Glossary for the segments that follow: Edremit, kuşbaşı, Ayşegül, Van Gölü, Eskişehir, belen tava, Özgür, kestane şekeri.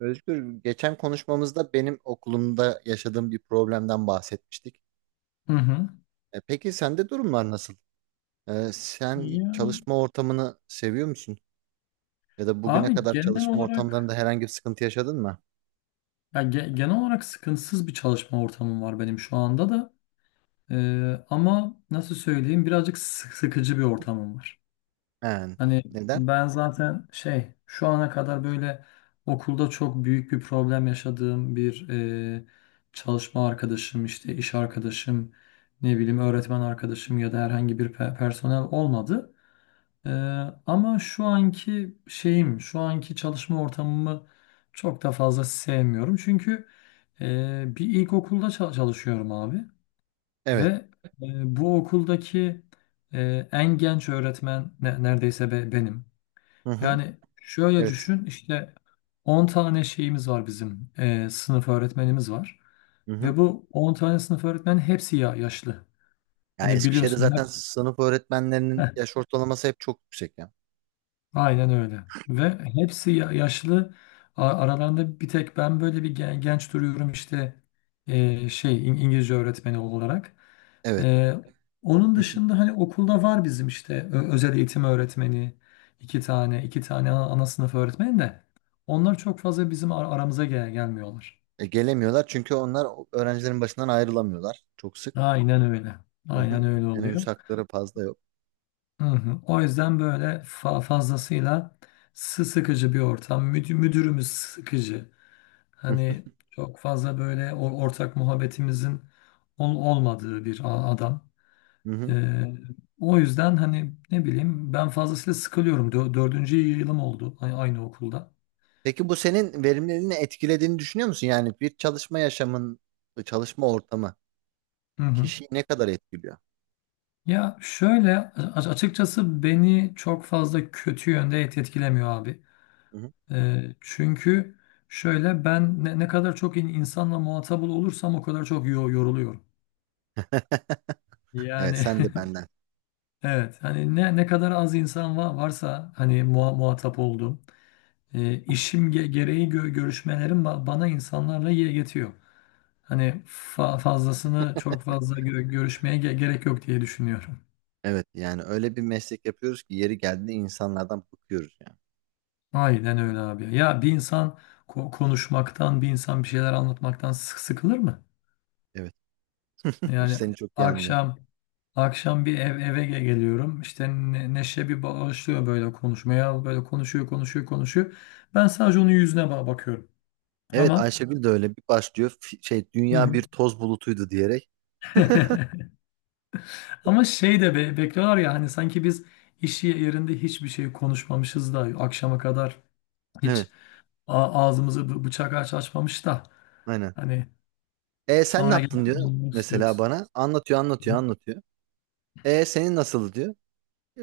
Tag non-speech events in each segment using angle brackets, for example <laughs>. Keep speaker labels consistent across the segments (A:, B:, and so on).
A: Özgür, geçen konuşmamızda benim okulumda yaşadığım bir problemden bahsetmiştik.
B: Hı hı.
A: Peki sende durumlar nasıl? Sen
B: Yani.
A: çalışma ortamını seviyor musun? Ya da bugüne
B: Abi
A: kadar çalışma ortamlarında herhangi bir sıkıntı yaşadın mı?
B: genel olarak sıkıntısız bir çalışma ortamım var benim şu anda da. Ama nasıl söyleyeyim birazcık sıkıcı bir ortamım var.
A: Yani,
B: Hani
A: neden?
B: ben zaten şey şu ana kadar böyle okulda çok büyük bir problem yaşadığım çalışma arkadaşım işte iş arkadaşım ne bileyim öğretmen arkadaşım ya da herhangi bir personel olmadı. Ee, ama şu anki çalışma ortamımı çok da fazla sevmiyorum. Çünkü bir ilkokulda çalışıyorum abi ve
A: Evet.
B: bu okuldaki en genç öğretmen neredeyse benim.
A: Hı hı.
B: Yani şöyle
A: Evet.
B: düşün işte 10 tane şeyimiz var bizim, sınıf öğretmenimiz var.
A: Hı hı.
B: Ve bu 10 tane sınıf öğretmenin hepsi ya yaşlı.
A: Ya
B: Hani
A: Eskişehir'de
B: biliyorsun hep
A: zaten sınıf öğretmenlerinin
B: <laughs>
A: yaş ortalaması hep çok yüksek ya.
B: aynen öyle. Ve hepsi yaşlı. Aralarında bir tek ben böyle bir genç duruyorum işte, İngilizce öğretmeni olarak.
A: Evet.
B: E, onun
A: Hı hı.
B: dışında hani okulda var bizim işte özel eğitim öğretmeni, iki tane ana sınıf öğretmeni de onlar çok fazla bizim aramıza gelmiyorlar.
A: Gelemiyorlar çünkü onlar öğrencilerin başından ayrılamıyorlar çok sık.
B: Aynen öyle.
A: Hı
B: Aynen
A: hı.
B: öyle
A: Teneffüs
B: oluyor.
A: hakları fazla yok.
B: Hı hı. O yüzden böyle fazlasıyla sıkıcı bir ortam. Müdürümüz sıkıcı. Hani çok fazla böyle ortak muhabbetimizin olmadığı bir adam.
A: Hı hı.
B: Ee, o yüzden hani ne bileyim ben fazlasıyla sıkılıyorum. Dördüncü yılım oldu aynı okulda.
A: Peki bu senin verimliliğini etkilediğini düşünüyor musun? Yani bir çalışma yaşamın, çalışma ortamı
B: Hı hı.
A: kişiyi ne kadar etkiliyor?
B: Ya şöyle açıkçası beni çok fazla kötü yönde etkilemiyor abi.
A: Hı hı.
B: Çünkü şöyle ben, ne kadar çok insanla muhatap olursam o kadar çok yoruluyorum.
A: <laughs> Evet,
B: Yani.
A: sen de
B: <laughs>
A: benden.
B: Evet, hani ne kadar az insan varsa hani muhatap olduğum. İşim gereği görüşmelerim bana insanlarla yetiyor. Hani fazlasını çok fazla görüşmeye gerek yok diye düşünüyorum.
A: Evet, yani öyle bir meslek yapıyoruz ki yeri geldiğinde insanlardan bıkıyoruz yani.
B: Aynen öyle abi. Ya bir insan konuşmaktan, bir insan bir şeyler anlatmaktan sıkılır mı?
A: Evet, <laughs>
B: Yani
A: seni çok iyi anlıyorum.
B: akşam akşam bir eve geliyorum. İşte Neşe bir başlıyor böyle konuşmaya. Böyle konuşuyor, konuşuyor, konuşuyor. Ben sadece onun yüzüne bakıyorum.
A: Evet,
B: Ama.
A: Ayşegül de öyle bir başlıyor.
B: Hı
A: Dünya
B: hı.
A: bir toz bulutuydu diyerek. <laughs>
B: <laughs> Ama şey de bekliyorlar ya, hani sanki biz iş yerinde hiçbir şey konuşmamışız da akşama kadar
A: Evet,
B: hiç ağzımızı bıçak açmamış da
A: aynen.
B: hani
A: E sen ne
B: sonra
A: yaptın
B: gelip
A: diyor
B: anlamak
A: mesela
B: istiyoruz.
A: bana. Anlatıyor, anlatıyor, anlatıyor. E senin nasıl diyor.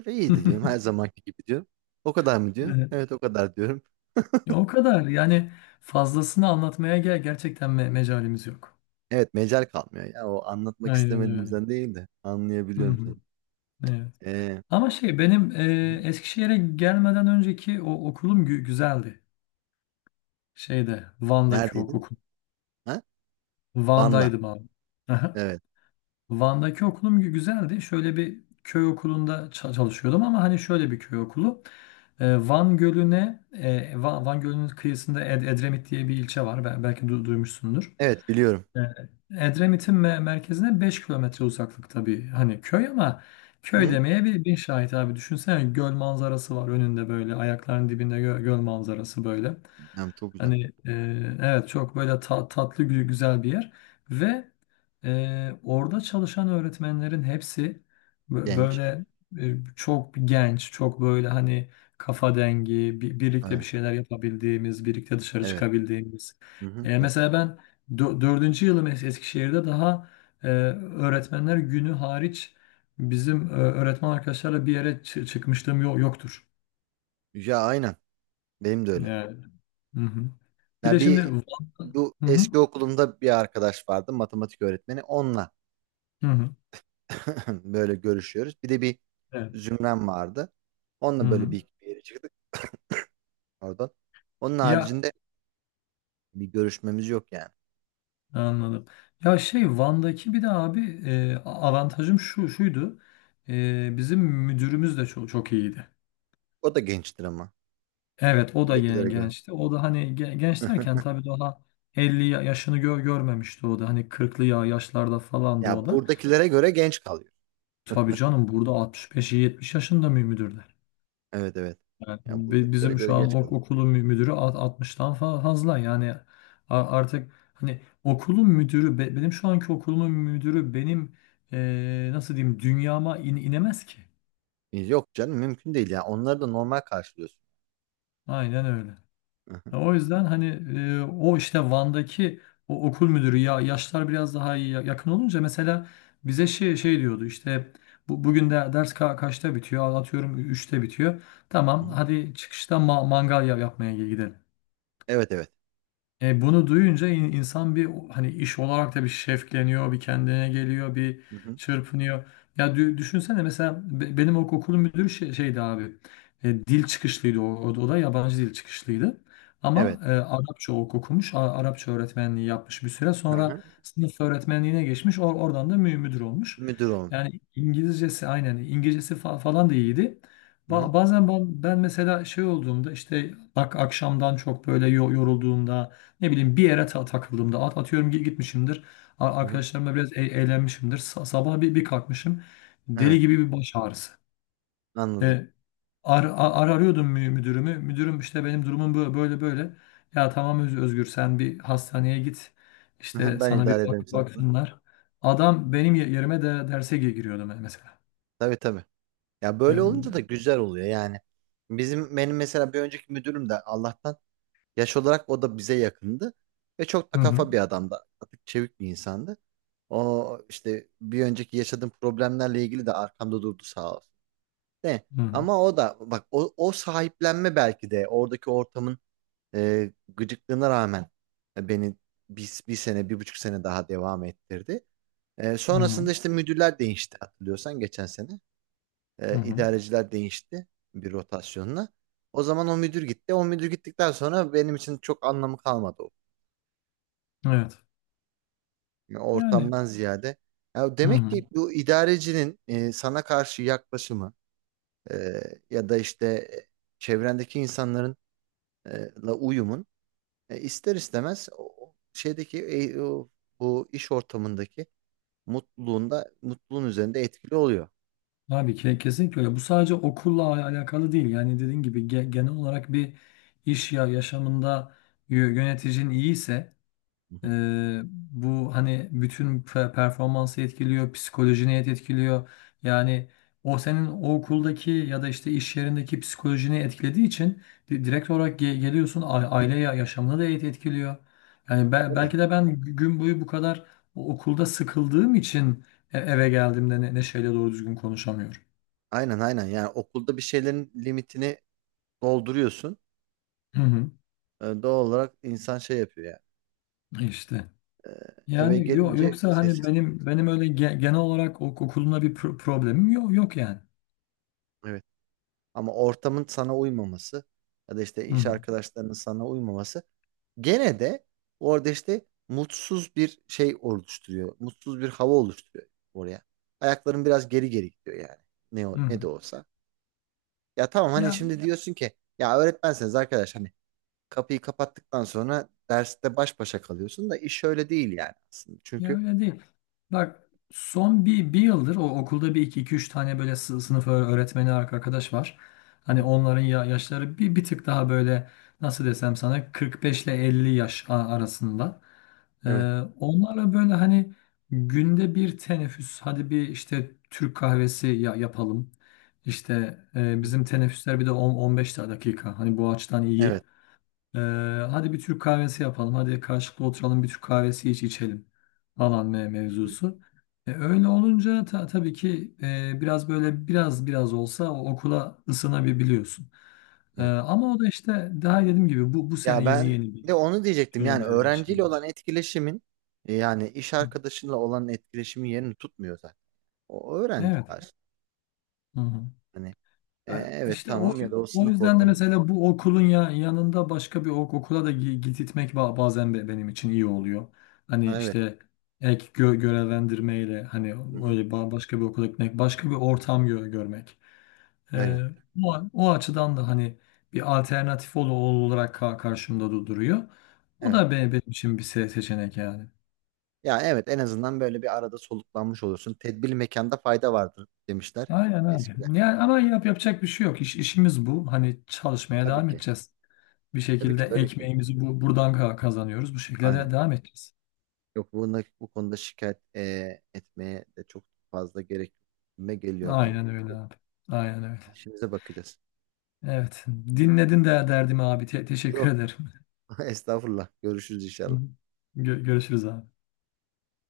A: İyiydi diyorum her
B: <laughs>
A: zamanki gibi diyor. O kadar mı diyor?
B: Evet.
A: Evet o kadar diyorum.
B: Ya o kadar yani, fazlasını anlatmaya gerçekten mecalimiz yok.
A: Evet mecal kalmıyor. Ya o anlatmak
B: Aynen öyle.
A: istemediğimizden değil de
B: Hı
A: anlayabiliyorum seni.
B: hı. Evet.
A: Ee,
B: Ama benim,
A: hı hı.
B: Eskişehir'e gelmeden önceki o okulum güzeldi. Şeyde, Van'daki o
A: Neredeydin?
B: okul.
A: Ha? Van'da.
B: Van'daydım abi. <laughs>
A: Evet.
B: Van'daki okulum güzeldi. Şöyle bir köy okulunda çalışıyordum, ama hani şöyle bir köy okulu. Van Gölü'ne, Van Gölü'nün kıyısında Edremit diye bir ilçe var. Belki duymuşsundur.
A: Evet biliyorum.
B: Ee, Edremit'in merkezine 5 kilometre uzaklıkta bir hani köy, ama köy
A: Hı?
B: demeye bir bin şahit abi. Düşünsene, göl manzarası var önünde, böyle ayaklarının dibinde göl manzarası böyle.
A: Yani çok güzel.
B: Hani, evet çok böyle tatlı güzel bir yer. Ve orada çalışan öğretmenlerin hepsi
A: Genç.
B: böyle, çok genç, çok böyle hani kafa dengi, birlikte bir
A: Ha,
B: şeyler yapabildiğimiz, birlikte dışarı
A: evet.
B: çıkabildiğimiz.
A: Hı hı, hı hı.
B: Mesela ben dördüncü yılım Eskişehir'de, daha öğretmenler günü hariç bizim, öğretmen arkadaşlarla bir yere çıkmışlığım yoktur.
A: Ya aynen. Benim de öyle.
B: Yani. Hı hı. Bir de
A: Ya
B: şimdi
A: bir,
B: Van-.
A: bu
B: Hı hı.
A: eski okulumda bir arkadaş vardı matematik öğretmeni. Onunla
B: Hı hı.
A: <laughs> böyle görüşüyoruz. Bir de bir
B: Evet.
A: zümrem vardı.
B: Hı
A: Onunla böyle bir,
B: hı.
A: iki bir yere çıktık oradan. Onun
B: Ya,
A: haricinde bir görüşmemiz yok yani.
B: anladım. Ya, Van'daki bir de abi avantajım şuydu. Bizim müdürümüz de çok çok iyiydi.
A: O da gençtir ama.
B: Evet, o da
A: Buradakilere göre.
B: gençti. O da hani genç derken
A: <laughs>
B: tabii daha 50 yaşını görmemişti o da. Hani 40'lı yaşlarda falandı
A: Ya
B: o da.
A: buradakilere göre genç kalıyor.
B: Tabii canım, burada 65-70 yaşında mı müdür?
A: Evet evet.
B: Yani
A: Ya buradakilere
B: bizim
A: göre
B: şu an
A: geç kalıyor.
B: okulun müdürü 60'tan fazla yani, artık hani okulun müdürü benim, şu anki okulumun müdürü benim nasıl diyeyim dünyama inemez ki.
A: Yok canım mümkün değil ya. Onları da normal karşılıyorsun.
B: Aynen öyle.
A: Hı hı,
B: Ya, o yüzden hani o işte Van'daki o okul müdürü, ya yaşlar biraz daha iyi, yakın olunca mesela, bize şey diyordu işte bugün de ders kaçta bitiyor, atıyorum 3'te bitiyor.
A: hı
B: Tamam,
A: hı.
B: hadi çıkışta mangal yapmaya gidelim.
A: Evet evet.
B: Bunu duyunca insan bir hani iş olarak da bir şevkleniyor, bir kendine geliyor, bir
A: Hı hı.
B: çırpınıyor. Ya düşünsene mesela benim okulun müdürü şeydi abi. Dil çıkışlıydı, o da yabancı dil çıkışlıydı.
A: Evet.
B: Ama Arapça okumuş, Arapça öğretmenliği yapmış, bir süre
A: Hı
B: sonra
A: hı.
B: sınıf öğretmenliğine geçmiş. Oradan da müdür olmuş.
A: Müdür olmuş.
B: Yani İngilizcesi, aynen İngilizcesi falan da iyiydi.
A: Hı hı,
B: Bazen ben mesela şey olduğumda, işte bak, akşamdan çok böyle yorulduğumda, ne bileyim bir yere takıldığımda, atıyorum gitmişimdir.
A: hı hı.
B: Arkadaşlarımla biraz eğlenmişimdir. Sabah bir kalkmışım.
A: Evet,
B: Deli gibi bir baş ağrısı.
A: anladım.
B: E, arıyordum müdürümü. Müdürüm, işte benim durumum böyle böyle. Ya tamam, Özgür, sen bir hastaneye git.
A: Hı
B: İşte
A: hı, ben
B: sana bir
A: idare ederim sınıfını.
B: baksınlar. Adam benim yerime de derse giriyordu mesela.
A: Tabii tabii. Ya böyle
B: Hı
A: olunca da güzel oluyor yani. Benim mesela bir önceki müdürüm de Allah'tan yaş olarak o da bize yakındı. Ve çok da
B: hı,
A: kafa bir adamdı. Atık çevik bir insandı. O işte bir önceki yaşadığım problemlerle ilgili de arkamda durdu sağ olsun. Ne?
B: hı hı,
A: Ama o da bak o sahiplenme belki de oradaki ortamın gıcıklığına rağmen beni bir sene, bir buçuk sene daha devam ettirdi.
B: hı hı,
A: Sonrasında işte müdürler değişti hatırlıyorsan geçen sene.
B: hı hı.
A: İdareciler değişti bir rotasyonla. O zaman o müdür gitti. O müdür gittikten sonra benim için çok anlamı kalmadı,
B: Evet.
A: yani
B: Yani,
A: ortamdan ziyade. Ya
B: hı
A: demek
B: hı.
A: ki bu idarecinin sana karşı yaklaşımı, e, ya da işte çevrendeki insanların la uyumun, ister istemez o şeydeki bu iş ortamındaki mutluluğun üzerinde etkili oluyor.
B: Abi kesinlikle öyle. Bu sadece okulla alakalı değil. Yani dediğin gibi genel olarak bir iş yaşamında yöneticin iyiyse,
A: Hı
B: e,
A: hı.
B: bu hani bütün performansı etkiliyor, psikolojini etkiliyor. Yani o senin o okuldaki ya da işte iş yerindeki psikolojini etkilediği için direkt olarak geliyorsun, aile yaşamını da etkiliyor. Yani
A: Tabii.
B: belki de ben gün boyu bu kadar okulda sıkıldığım için eve geldiğimde neşeyle doğru düzgün konuşamıyorum.
A: Aynen aynen, yani okulda bir şeylerin limitini dolduruyorsun.
B: Hı hı,
A: Doğal olarak insan şey yapıyor yani.
B: işte.
A: Eve
B: Yani
A: gelince
B: yoksa hani
A: sessiz.
B: benim öyle genel olarak okulumla bir problemim yok yok yani.
A: Ama ortamın sana uymaması ya da işte
B: Hı
A: iş
B: hı,
A: arkadaşlarının sana uymaması gene de orada işte mutsuz bir şey oluşturuyor. Mutsuz bir hava oluşturuyor oraya. Ayakların biraz geri geri gidiyor yani.
B: hı hı.
A: Ne de olsa. Ya tamam hani
B: Ya
A: şimdi diyorsun ki ya öğretmenseniz arkadaş hani kapıyı kapattıktan sonra derste baş başa kalıyorsun da iş öyle değil yani aslında.
B: Ya,
A: Çünkü
B: öyle değil. Bak son bir yıldır o okulda bir iki, iki üç tane böyle sınıf öğretmeni arkadaş var.
A: hı
B: Hani
A: hı.
B: onların yaşları bir tık daha böyle, nasıl desem sana, 45 ile 50 yaş arasında. Ee,
A: Evet.
B: onlarla böyle hani günde bir teneffüs, hadi bir işte Türk kahvesi yapalım. İşte,
A: Hı hı.
B: bizim teneffüsler bir de 10-15 dakika. Hani bu açıdan iyi.
A: Evet.
B: ee, Hadi bir Türk kahvesi yapalım. Hadi karşılıklı oturalım, bir Türk kahvesi içelim falan
A: Hı hı.
B: mevzusu. Öyle olunca tabii ki biraz böyle biraz olsa o okula ısınabiliyorsun.
A: Evet.
B: Ama o da işte, daha dediğim gibi bu bu
A: Ya
B: sene yeni
A: ben
B: yeni bir
A: de onu diyecektim.
B: şey
A: Yani
B: olmaya başladı.
A: öğrenciyle olan etkileşimin, yani iş arkadaşınla olan etkileşimin yerini tutmuyor zaten. O öğrenci
B: Evet.
A: karşı.
B: Hı hı.
A: Hani
B: Ya,
A: evet
B: İşte
A: tamam ya da o
B: o
A: sınıf
B: yüzden de
A: ortamı.
B: mesela bu okulun yanında başka bir okula da gitmek bazen benim için iyi oluyor. Hani
A: Ha, evet.
B: işte ek görevlendirmeyle, hani
A: Hı-hı.
B: böyle başka bir okula gitmek, başka bir ortam görmek. Ee,
A: Aynen.
B: o açıdan da hani bir alternatif olarak karşımda duruyor. O
A: Evet.
B: da benim için bir seçenek yani.
A: Ya evet, en azından böyle bir arada soluklanmış olursun. Tedbirli mekanda fayda vardır demişler
B: Aynen abi.
A: eskiler.
B: Yani ama yapacak bir şey yok. İşimiz bu. Hani çalışmaya
A: Tabii
B: devam
A: ki.
B: edeceğiz. Bir
A: Tabii ki
B: şekilde
A: tabii ki.
B: ekmeğimizi buradan kazanıyoruz. Bu şekilde
A: Aynen.
B: de devam edeceğiz.
A: Yok bunda, bu konuda şikayet etmeye de çok fazla gerek geliyor bana.
B: Aynen öyle abi. Aynen öyle.
A: İşimize bakacağız.
B: Evet. Dinledin de derdimi abi. Teşekkür
A: Yok
B: ederim.
A: <laughs> estağfurullah. Görüşürüz inşallah.
B: <laughs> Görüşürüz abi.